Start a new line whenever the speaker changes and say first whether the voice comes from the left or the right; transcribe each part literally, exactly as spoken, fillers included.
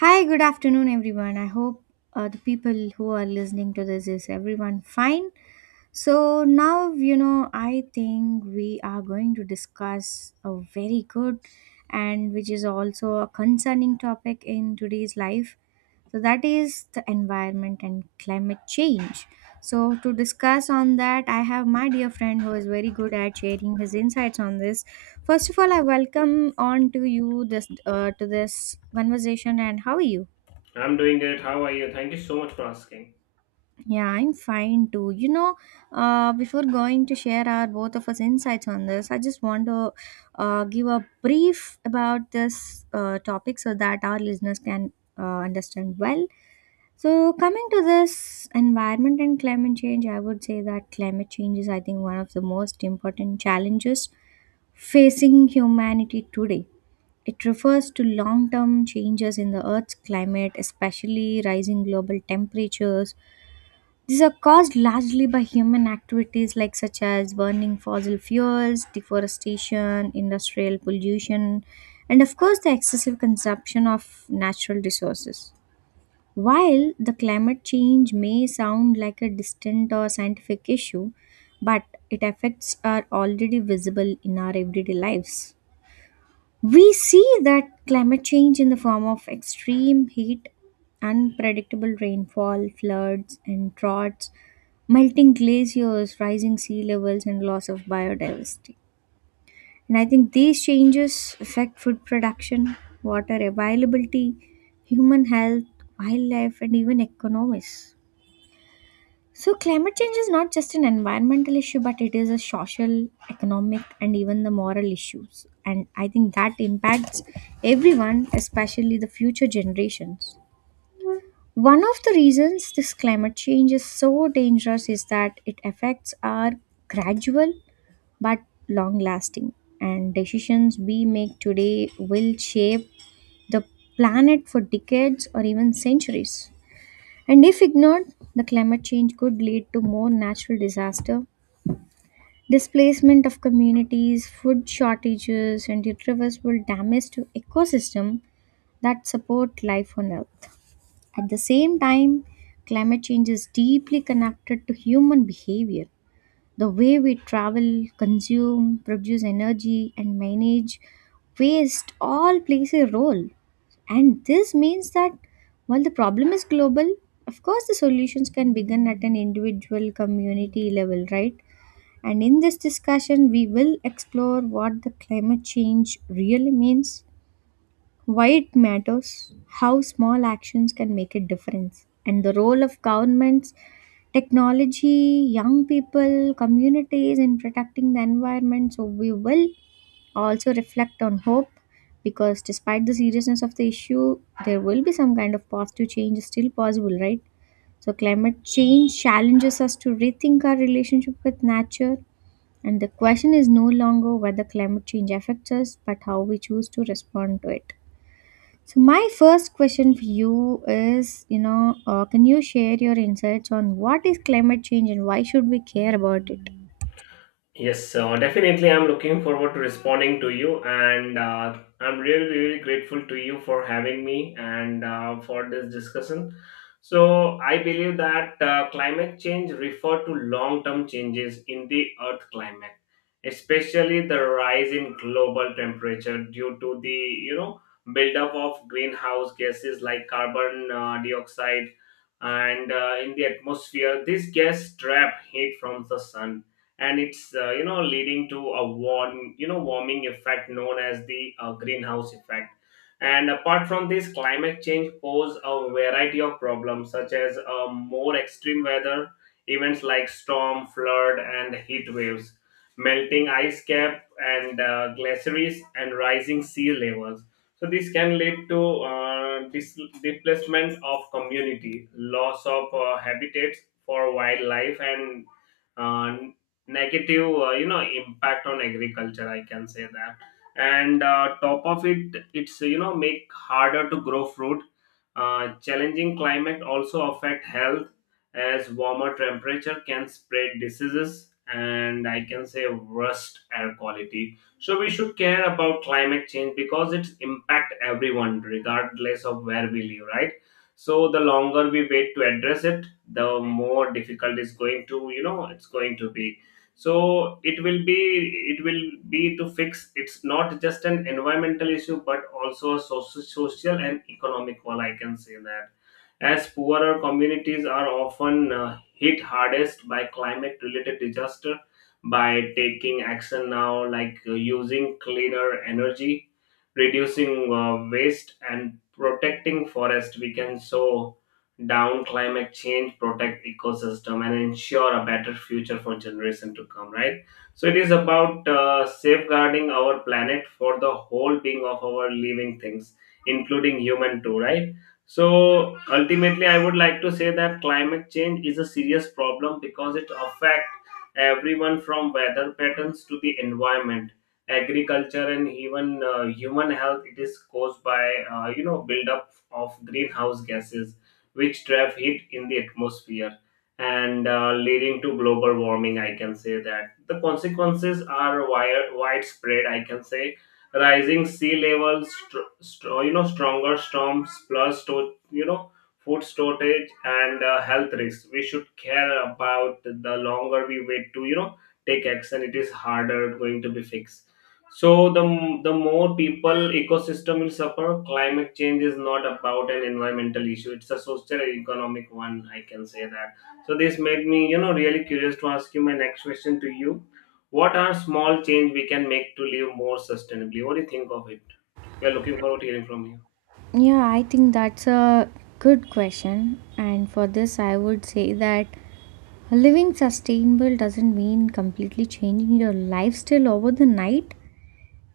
right: Hi, good afternoon, everyone. I hope uh, the people who are listening to this is everyone fine. So, now you know, I think we are going to discuss a very good and which is also a concerning topic in today's life. So, that is the environment and climate change. So, to discuss on that, I have my dear friend who is very good at sharing his insights on this. First of all, I welcome on to you this uh, to this conversation and how are you?
left: I'm doing great. How are you? Thank you so much for asking.
right: Yeah, I'm fine too. You know, uh, before going to share our both of us insights on this, I just want to uh, give a brief about this uh, topic so that our listeners can uh, understand well. So, coming to this environment and climate change, I would say that climate change is, I think, one of the most important challenges facing humanity today. It refers to long term changes in the Earth's climate, especially rising global temperatures. These are caused largely by human activities like such as burning fossil fuels, deforestation, industrial pollution, and of course the excessive consumption of natural resources. While the climate change may sound like a distant or scientific issue, but its effects are already visible in our everyday lives. We see that climate change in the form of extreme heat, unpredictable rainfall, floods, and droughts, melting glaciers, rising sea levels, and loss of biodiversity. And I think these changes affect food production, water availability, human health, wildlife, and even economies. So, climate change is not just an environmental issue, but it is a social, economic, and even the moral issues. And I think that impacts everyone, especially the future generations. One of the reasons this climate change is so dangerous is that its effects are gradual but long lasting, and decisions we make today will shape the planet for decades or even centuries. And if ignored, the climate change could lead to more natural disaster, displacement of communities, food shortages, and irreversible damage to ecosystem that support life on earth. At the same time, climate change is deeply connected to human behavior. The way we travel, consume, produce energy, and manage waste all plays a role. And this means that while the problem is global, of course, the solutions can begin at an individual community level, right? And in this discussion, we will explore what the climate change really means, why it matters, how small actions can make a difference, and the role of governments, technology, young people, communities in protecting the environment. So, we will also reflect on hope because despite the seriousness of the issue, there will be some kind of positive change still possible, right? So, climate change challenges us to rethink our relationship with nature. And the question is no longer whether climate change affects us, but how we choose to respond to it. So my first question for you is, you know, uh, can you share your insights on what is climate change and why should we care about it?
left: Yes, so definitely I'm looking forward to responding to you, and uh, I'm really, really grateful to you for having me and uh, for this discussion. So, I believe that uh, climate change refer to long term changes in the earth climate, especially the rise in global temperature due to the, you know, buildup of greenhouse gases like carbon uh, dioxide and uh, in the atmosphere. This gas trap heat from the sun and it's uh, you know leading to a warm you know warming effect known as the uh, greenhouse effect. And apart from this, climate change pose a variety of problems such as uh, more extreme weather events like storm flood and heat waves, melting ice cap and uh, glaciers and rising sea levels. So this can lead to uh, dis- displacement of community, loss of uh, habitats for wildlife, and uh, negative uh, you know impact on agriculture, I can say that. And uh, top of it, it's, you know, make harder to grow fruit. Uh, challenging climate also affect health, as warmer temperature can spread diseases and I can say worst air quality. So we should care about climate change because it's impact everyone regardless of where we live, right? So the longer we wait to address it, the more difficult it's going to, you know, it's going to be. So it will be, it will be to fix. It's not just an environmental issue but also a soci- social and economic one, I can say that, as poorer communities are often uh, hit hardest by climate related disaster. By taking action now, like uh, using cleaner energy, reducing uh, waste, and protecting forest, we can slow down climate change, protect ecosystem, and ensure a better future for generation to come, right? So it is about uh, safeguarding our planet for the whole being of our living things, including human too, right? So ultimately, I would like to say that climate change is a serious problem because it affects everyone, from weather patterns to the environment, agriculture, and even uh, human health. It is caused by uh, you know buildup of greenhouse gases, which trap heat in the atmosphere and uh, leading to global warming. I can say that the consequences are wide, widespread. I can say rising sea levels, str- str- you know, stronger storms, plus to, you know, food shortage and uh, health risks. We should care about the longer we wait to, you know, take action. It is harder going to be fixed. So the m- the more people ecosystem will suffer. Climate change is not about an environmental issue. It's a social and economic one. I can say that. So this made me, you know, really curious to ask you my next question to you: what are small change we can make to live more sustainably? What do you think of it? We are looking forward to hearing from you.
right: Yeah, I think that's a good question. And for this, I would say that living sustainable doesn't mean completely changing your lifestyle over the night.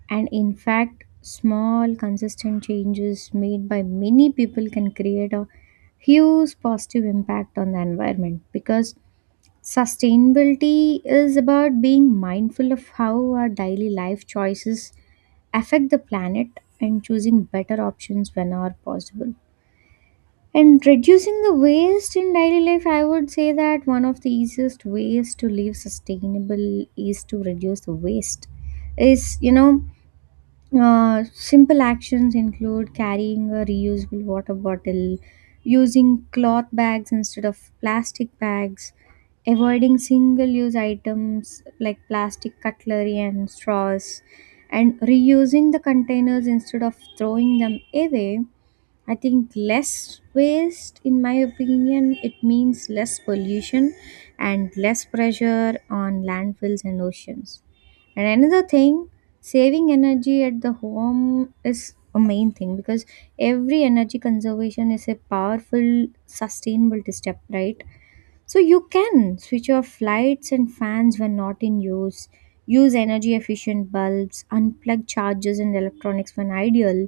right: And in fact, small, consistent changes made by many people can create a huge positive impact on the environment because sustainability is about being mindful of how our daily life choices affect the planet and choosing better options whenever possible. And reducing the waste in daily life, I would say that one of the easiest ways to live sustainable is to reduce the waste. Is, you know, uh, simple actions include carrying a reusable water bottle, using cloth bags instead of plastic bags, avoiding single use items like plastic cutlery and straws, and reusing the containers instead of throwing them away. I think less waste, in my opinion, it means less pollution and less pressure on landfills and oceans. And another thing, saving energy at the home is a main thing because every energy conservation is a powerful, sustainable step, right? So you can switch off lights and fans when not in use, use energy efficient bulbs, unplug chargers and electronics when ideal,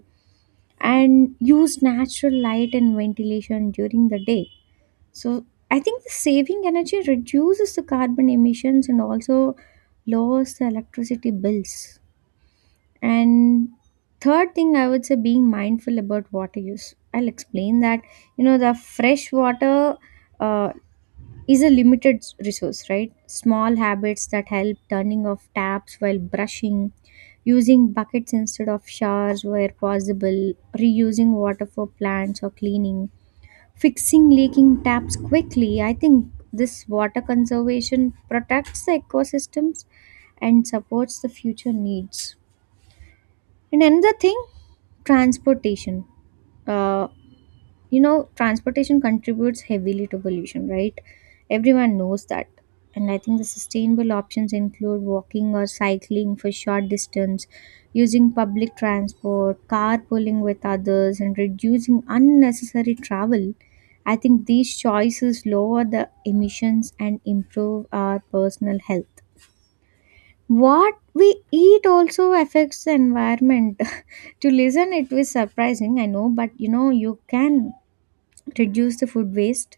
right: and use natural light and ventilation during the day. So I think the saving energy reduces the carbon emissions and also lowers the electricity bills. And third thing I would say being mindful about water use. I'll explain that, you know, the fresh water uh, is a limited s- resource, right? Small habits that help turning off taps while brushing, using buckets instead of showers where possible, reusing water for plants or cleaning, fixing leaking taps quickly. I think this water conservation protects the ecosystems and supports the future needs. And another thing, transportation. Uh, you know, transportation contributes heavily to pollution, right? Everyone knows that. And I think the sustainable options include walking or cycling for short distance, using public transport, carpooling with others, and reducing unnecessary travel. I think these choices lower the emissions and improve our personal health. What we eat also affects the environment. To listen it was surprising, I know, but you know, you can reduce the food waste,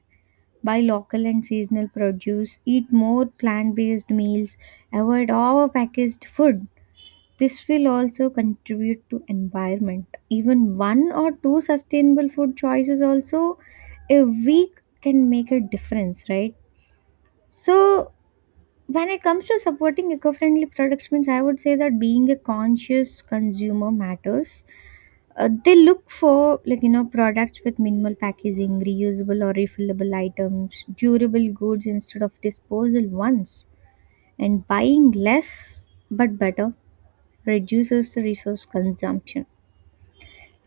right: buy local and seasonal produce, eat more plant-based meals, avoid all packaged food. This will also contribute to environment. Even one or two sustainable food choices also a week can make a difference, right? So when it comes to supporting eco-friendly products means, I would say that being a conscious consumer matters. Uh, they look for, like, you know, products with minimal packaging, reusable or refillable items, durable goods instead of disposal ones, and buying less but better reduces the resource consumption.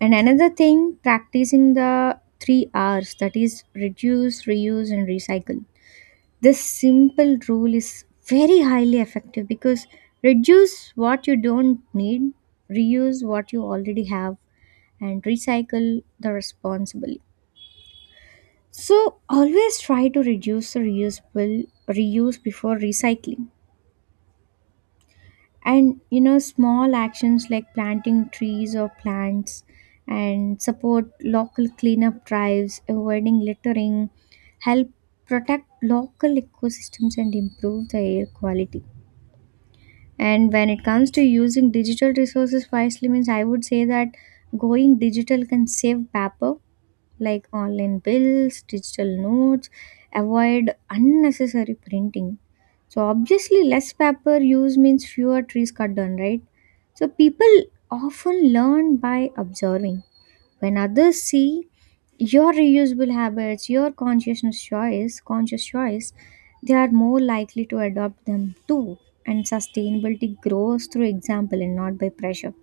right: And another thing, practicing the three R's, that is reduce, reuse, and recycle. This simple rule is very highly effective because reduce what you don't need, reuse what you already have, and recycle the responsibly. So always try to reduce the reusable reuse before recycling. And you know, small actions like planting trees or plants and support local cleanup drives, avoiding littering, help protect local ecosystems and improve the air quality. And when it comes to using digital resources wisely means, I would say that going digital can save paper, like online bills, digital notes, avoid unnecessary printing. So, obviously, less paper use means fewer trees cut down, right? So, people often learn by observing. When others see your reusable habits, your consciousness choice, conscious choice, they are more likely to adopt them too. And sustainability grows through example and not by pressure.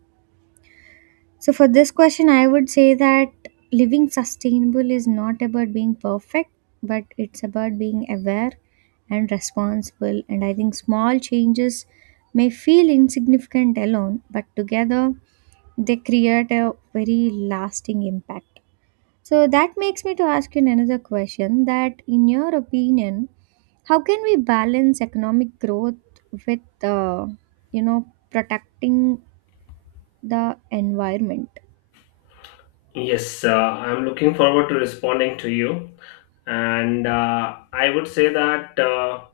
right: So, for this question, I would say that living sustainable is not about being perfect, but it's about being aware and responsible. And I think small changes may feel insignificant alone, but together they create a very lasting impact. So, that makes me to ask you another question that, in your opinion, how can we balance economic growth with, uh, you know, protecting the environment?
left: Yes, uh, I'm looking forward to responding to you. And uh, I would say that uh,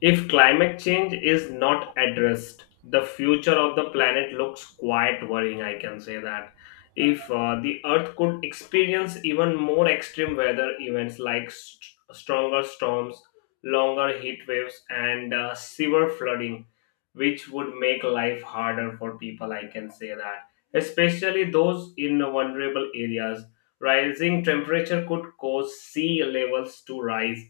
left: if climate change is not addressed, the future of the planet looks quite worrying, I can say that. If uh, The Earth could experience even more extreme weather events like st- stronger storms, longer heat waves, and uh, severe flooding, which would make life harder for people, I can say that. Especially those in vulnerable areas. Rising temperature could cause sea levels to rise,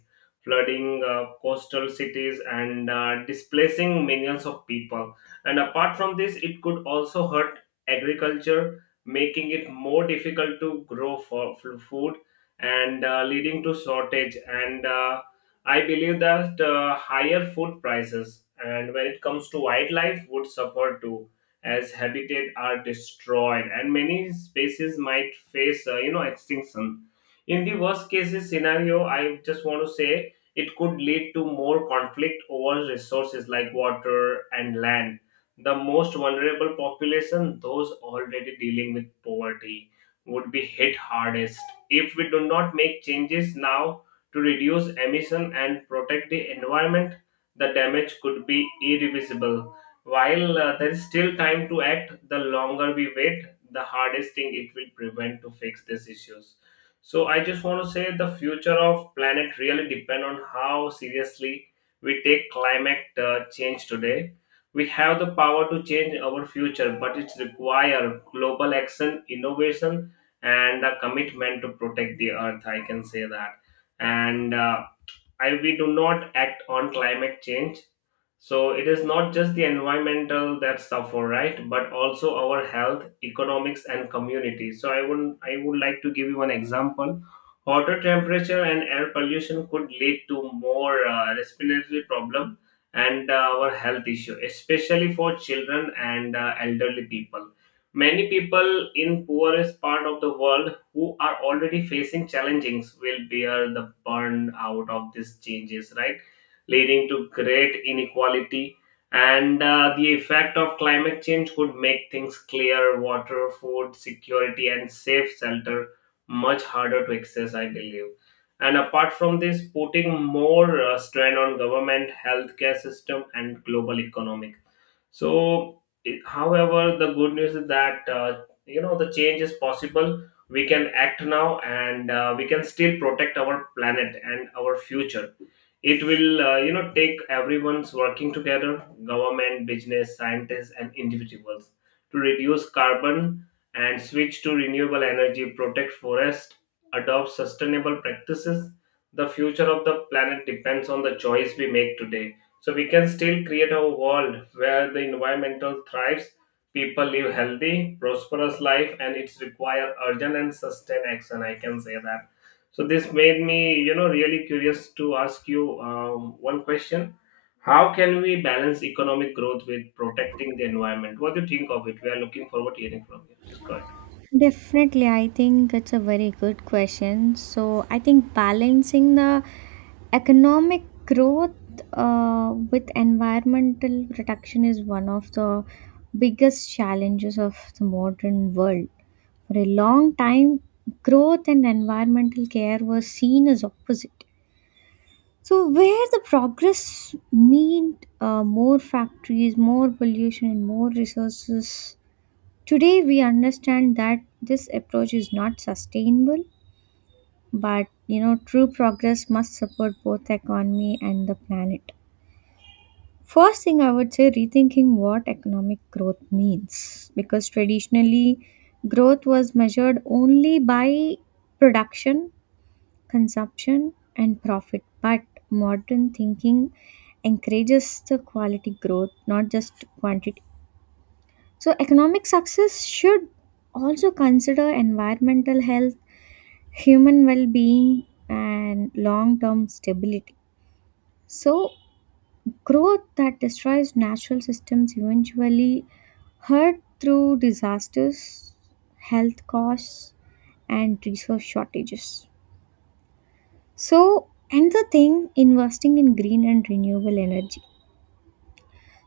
left: flooding uh, coastal cities and uh, displacing millions of people. And apart from this, it could also hurt agriculture, making it more difficult to grow for for food and uh, leading to shortage. And uh, I believe that uh, higher food prices, and when it comes to wildlife, would suffer too, as habitat are destroyed and many species might face uh, you know extinction. In the worst cases scenario, I just want to say it could lead to more conflict over resources like water and land. The most vulnerable population, those already dealing with poverty, would be hit hardest. If we do not make changes now to reduce emission and protect the environment, the damage could be irreversible. While uh, there is still time to act, the longer we wait, the hardest thing it will prevent to fix these issues. So I just want to say the future of planet really depend on how seriously we take climate uh, change today. We have the power to change our future, but it requires global action, innovation, and a commitment to protect the earth. I can say that. And uh, I, we do not act on climate change. So it is not just the environmental that suffer, right? But also our health, economics, and community. So I would I would like to give you one example. Hotter temperature and air pollution could lead to more uh, respiratory problem and uh, our health issue, especially for children and uh, elderly people. Many people in poorest part of the world, who are already facing challenges, will bear the burn out of these changes, right? Leading to great inequality. And uh, the effect of climate change could make things clear, water, food, security, and safe shelter much harder to access, I believe. And apart from this, putting more uh, strain on government, healthcare system, and global economic. So, it, however, the good news is that uh, you know the change is possible. We can act now, and uh, we can still protect our planet and our future. It will, uh, you know, take everyone's working together, government, business, scientists, and individuals, to reduce carbon and switch to renewable energy, protect forest, adopt sustainable practices. The future of the planet depends on the choice we make today, so we can still create a world where the environmental thrives, people live healthy, prosperous life, and it's require urgent and sustained action. I can say that. So this made me, you know, really curious to ask you um, one question. How can we balance economic growth with protecting the environment? What do you think of it? We are looking forward to hearing from you. Just go ahead.
right: Definitely, I think it's a very good question. So, I think balancing the economic growth uh, with environmental protection is one of the biggest challenges of the modern world. For a long time, growth and environmental care were seen as opposite. So, where the progress meant uh, more factories, more pollution, and more resources. Today we understand that this approach is not sustainable, but you know true progress must support both the economy and the planet. First thing I would say rethinking what economic growth means because traditionally growth was measured only by production, consumption and profit, but modern thinking encourages the quality growth, not just quantitative. So, economic success should also consider environmental health, human well being, and long term stability. So, growth that destroys natural systems eventually hurt through disasters, health costs, and resource shortages. So, another thing investing in green and renewable energy.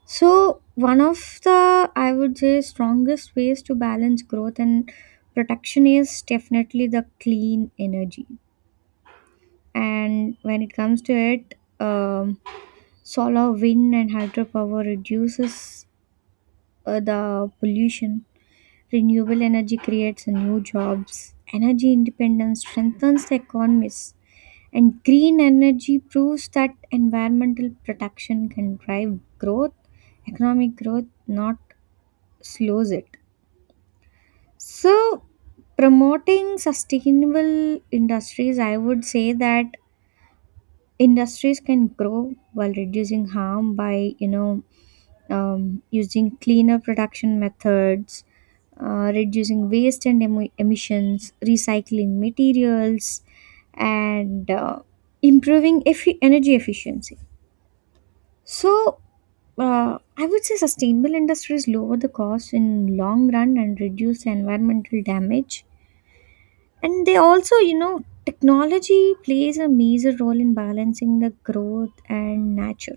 right: So, one of the, I would say, strongest ways to balance growth and protection is definitely the clean energy. And when it comes to it, um, solar, wind, and hydropower reduces uh, the pollution. Renewable energy creates new jobs. Energy independence strengthens the economies. And green energy proves that environmental protection can drive growth, economic growth, not slows it. So, promoting sustainable industries, I would say that industries can grow while reducing harm by, you know, um, using cleaner production methods, uh, reducing waste and emo emissions, recycling materials, and uh, improving effi energy efficiency. So, uh, I would say sustainable industries lower the cost in long run and reduce environmental damage. And they also, you know, technology plays a major role in balancing the growth and nature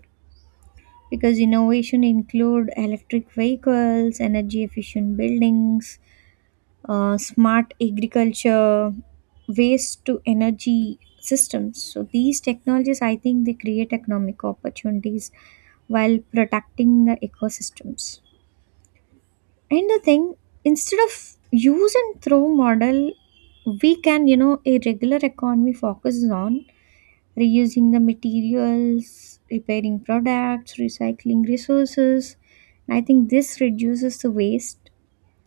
right: because innovation include electric vehicles, energy efficient buildings, uh, smart agriculture, waste to energy systems. So these technologies, I think, they create economic opportunities while protecting the ecosystems. And the thing, instead of use and throw model, we can, you know, a regular economy focuses on reusing the materials, repairing products, recycling resources. And I think this reduces the waste,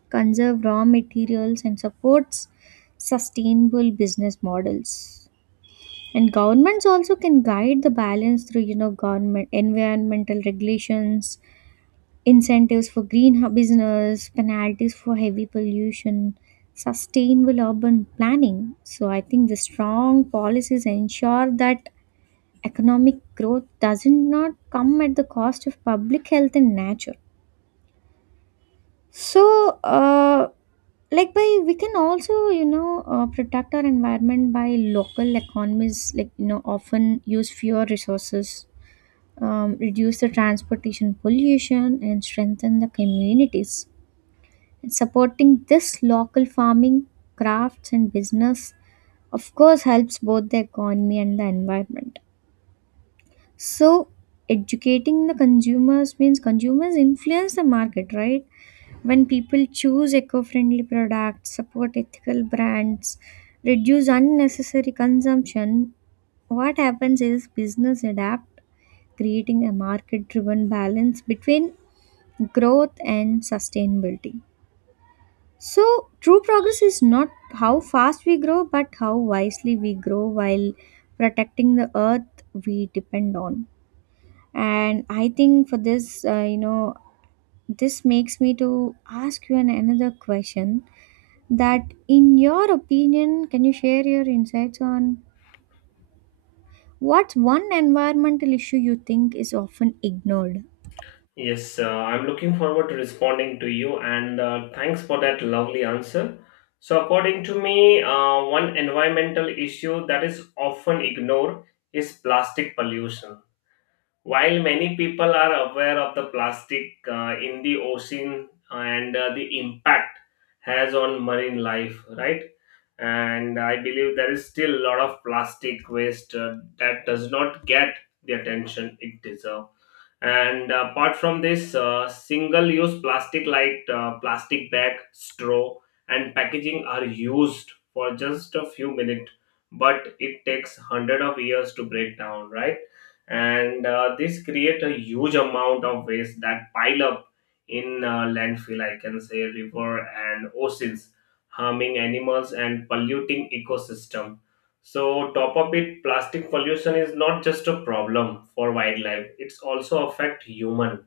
right: conserve raw materials, and supports sustainable business models. And governments also can guide the balance through, you know, government environmental regulations, incentives for green hu- business, penalties for heavy pollution, sustainable urban planning. So I think the strong policies ensure that economic growth doesn't not come at the cost of public health and nature. So uh, like by We can also you know uh, protect our environment by local economies like you know often use fewer resources, um, reduce the transportation pollution and strengthen the communities. And supporting this local farming, crafts, and business, of course, helps both the economy and the environment. So, educating the consumers means consumers influence the market, right? When people choose eco friendly products, support ethical brands, reduce unnecessary consumption, what happens is business adapt, creating a market driven balance between growth and sustainability. So, true progress is not how fast we grow, but how wisely we grow while protecting the earth we depend on. And I think for this, uh, you know, this makes me to ask you an, another question that in your opinion, can you share your insights on what's one environmental issue you think is often ignored?
left: Yes, uh, I'm looking forward to responding to you, and uh, thanks for that lovely answer. So, according to me, uh, one environmental issue that is often ignored is plastic pollution. While many people are aware of the plastic uh, in the ocean and uh, the impact has on marine life, right? And I believe there is still a lot of plastic waste uh, that does not get the attention it deserves. And uh, apart from this, uh, single-use plastic like uh, plastic bag, straw, and packaging are used for just a few minutes, but it takes hundred of years to break down, right? And uh, this create a huge amount of waste that pile up in uh, landfill, I can say, river, and oceans, harming animals and polluting ecosystem. So top of it, plastic pollution is not just a problem for wildlife, it's also affect human.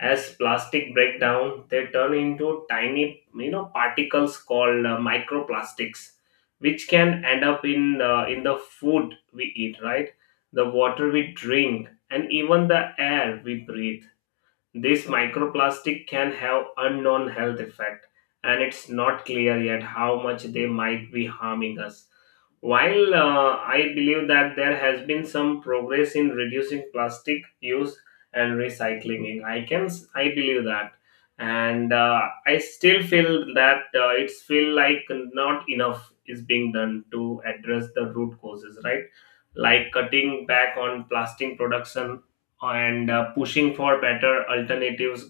left: As plastic break down, they turn into tiny, you know, particles called uh, microplastics, which can end up in uh, in the food we eat, right, the water we drink, and even the air we breathe. This microplastic can have unknown health effect, and it's not clear yet how much they might be harming us. While uh, I believe that there has been some progress in reducing plastic use and recycling, I can s- I believe that, and uh, I still feel that uh, it's feel like not enough is being done to address the root causes, right? Like cutting back on plastic production and uh, pushing for better alternatives.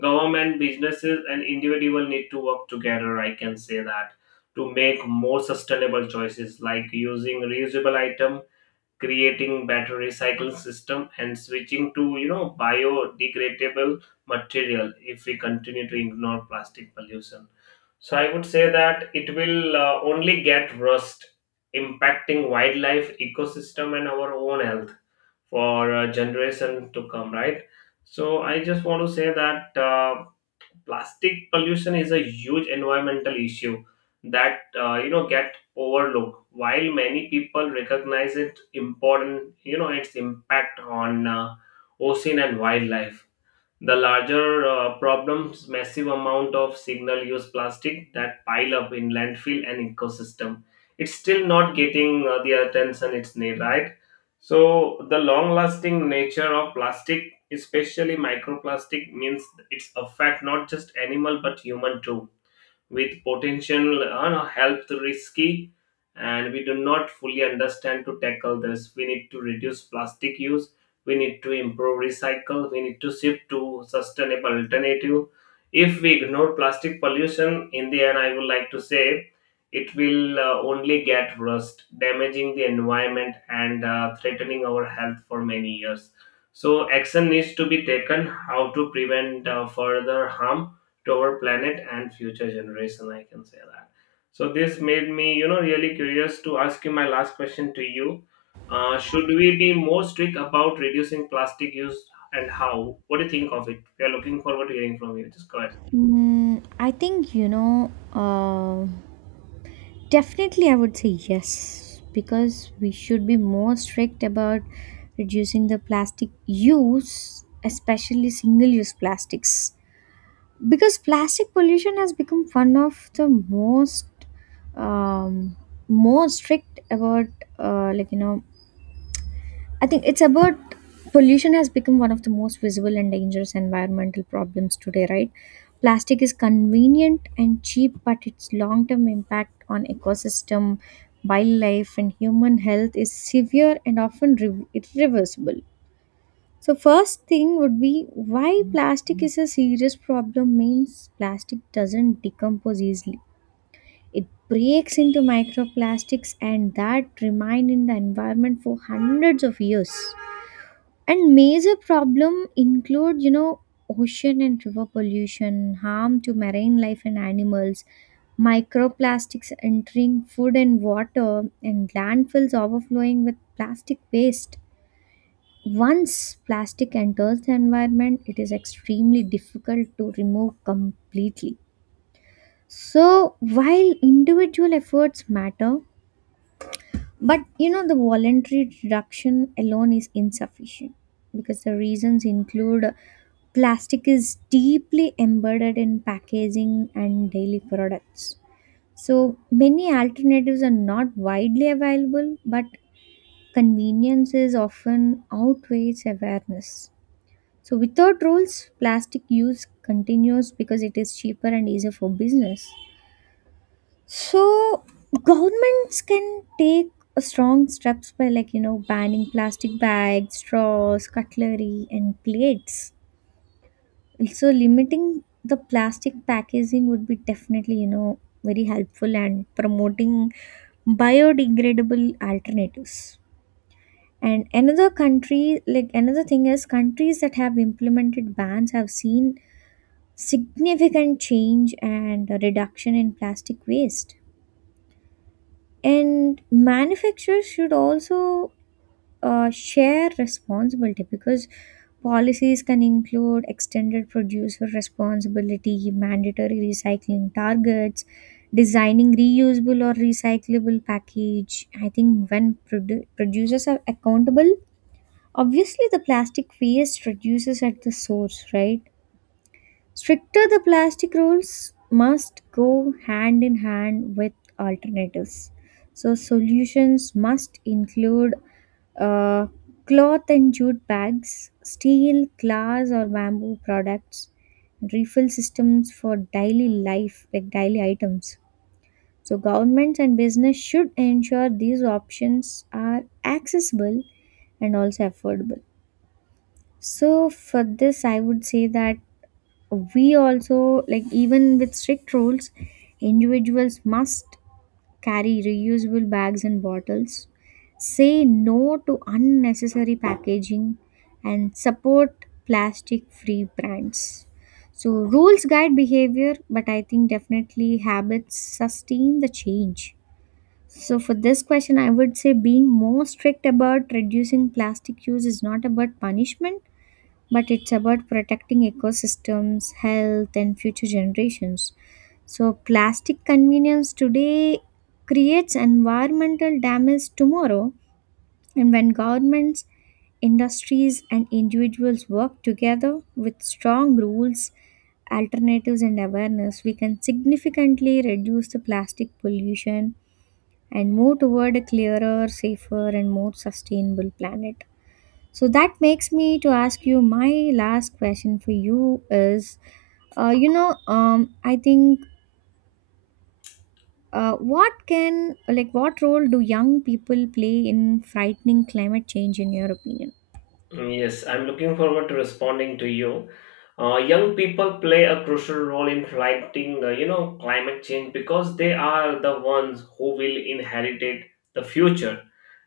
left: Government, businesses, and individual need to work together. I can say that, to make more sustainable choices like using reusable item, creating better recycling system, and switching to, you know, biodegradable material. If we continue to ignore plastic pollution, so I would say that it will uh, only get worse, impacting wildlife ecosystem and our own health for uh, generation to come, right? So I just want to say that uh, plastic pollution is a huge environmental issue that uh, you know get overlooked. While many people recognize it important, you know, its impact on uh, ocean and wildlife, the larger uh, problems, massive amount of single use plastic that pile up in landfill and ecosystem. It's still not getting uh, the attention it's need, right? So the long lasting nature of plastic, especially microplastic, means it's affect not just animal but human too, with potential uh, health risky and we do not fully understand. To tackle this, we need to reduce plastic use, we need to improve recycle, we need to shift to sustainable alternative. If we ignore plastic pollution, in the end I would like to say it will uh, only get worse, damaging the environment and uh, threatening our health for many years. So action needs to be taken how to prevent uh, further harm to our planet and future generation, I can say that. So this made me, you know, really curious to ask you my last question to you: uh, should we be more strict about reducing plastic use, and how? What do you think of it? We are looking forward to hearing from you. Just go ahead.
right: Mm, I think, you know, uh, definitely, I would say yes, because we should be more strict about reducing the plastic use, especially single use plastics. Because plastic pollution has become one of the most um, more strict about uh, like you know I think it's about pollution has become one of the most visible and dangerous environmental problems today, right? Plastic is convenient and cheap, but its long-term impact on ecosystem, wildlife, and human health is severe and often re- irreversible. So first thing would be why plastic is a serious problem means plastic doesn't decompose easily. It breaks into microplastics and that remain in the environment for hundreds of years. And major problem include, you know, ocean and river pollution, harm to marine life and animals, microplastics entering food and water, and landfills overflowing with plastic waste. Once plastic enters the environment, it is extremely difficult to remove completely. So, while individual efforts matter, but you know, the voluntary reduction alone is insufficient because the reasons include plastic is deeply embedded in packaging and daily products. So many alternatives are not widely available, but convenience is often outweighs awareness. So without rules, plastic use continues because it is cheaper and easier for business. So governments can take a strong steps by like you know banning plastic bags, straws, cutlery, and plates. Also limiting the plastic packaging would be definitely you know very helpful, and promoting biodegradable alternatives. And another country like another thing is countries that have implemented bans have seen significant change and a reduction in plastic waste, and manufacturers should also uh, share responsibility because policies can include extended producer responsibility, mandatory recycling targets, designing reusable or recyclable package. I think when produ- producers are accountable, obviously the plastic waste reduces at the source, right? Stricter the plastic rules must go hand in hand with alternatives. So, solutions must include uh, cloth and jute bags, steel, glass, or bamboo products, refill systems for daily life, like daily items. So, governments and business should ensure these options are accessible and also affordable. So, for this, I would say that we also, like, even with strict rules, individuals must carry reusable bags and bottles, say no to unnecessary packaging, and support plastic free brands. So rules guide behavior, but I think definitely habits sustain the change. So for this question, I would say being more strict about reducing plastic use is not about punishment, but it's about protecting ecosystems, health, and future generations. So, plastic convenience today creates environmental damage tomorrow, and when governments, industries, and individuals work together with strong rules, alternatives, and awareness, we can significantly reduce the plastic pollution and move toward a clearer, safer, and more sustainable planet. So that makes me to ask you my last question for you is, uh, you know, um, I think uh, what can like what role do young people play in frightening climate change in your opinion?
left: Mm, yes, I'm looking forward to responding to you. Uh, young people play a crucial role in fighting, uh, you know, climate change, because they are the ones who will inherit it, the future,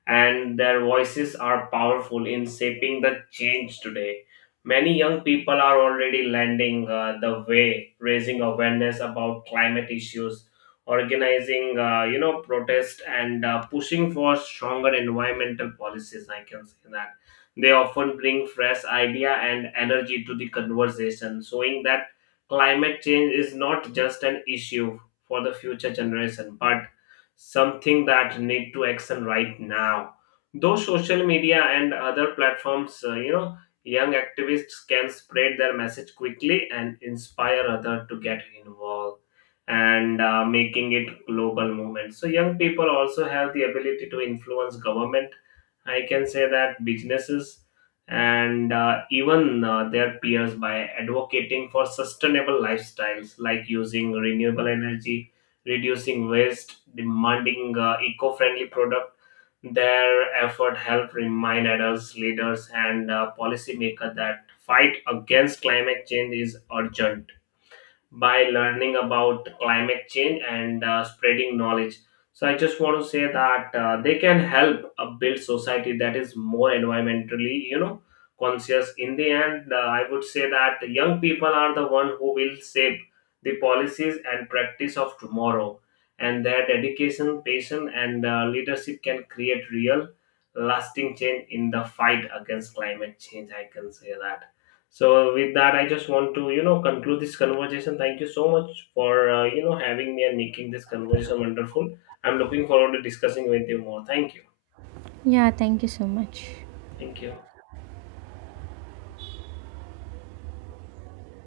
left: and their voices are powerful in shaping the change today. Many young people are already landing uh, the way, raising awareness about climate issues, organizing, uh, you know, protest, and uh, pushing for stronger environmental policies. I can say that they often bring fresh idea and energy to the conversation, showing that climate change is not just an issue for the future generation, but something that need to action right now. Though social media and other platforms, uh, you know, young activists can spread their message quickly and inspire others to get involved and uh, making it global movement. So young people also have the ability to influence government, I can say that, businesses and uh, even uh, their peers, by advocating for sustainable lifestyles like using renewable energy, reducing waste, demanding uh, eco friendly product. Their effort help remind adults, leaders, and uh, policymakers that fight against climate change is urgent by learning about climate change and uh, spreading knowledge. So I just want to say that uh, they can help uh, build society that is more environmentally, you know, conscious. In the end, uh, I would say that young people are the one who will shape the policies and practice of tomorrow, and their dedication, patience, and uh, leadership can create real, lasting change in the fight against climate change. I can say that. So with that, I just want to, you know, conclude this conversation. Thank you so much for uh, you know having me and making this conversation wonderful. I'm looking forward to discussing with you more. Thank you.
right: Yeah, thank you so much.
left: Thank you.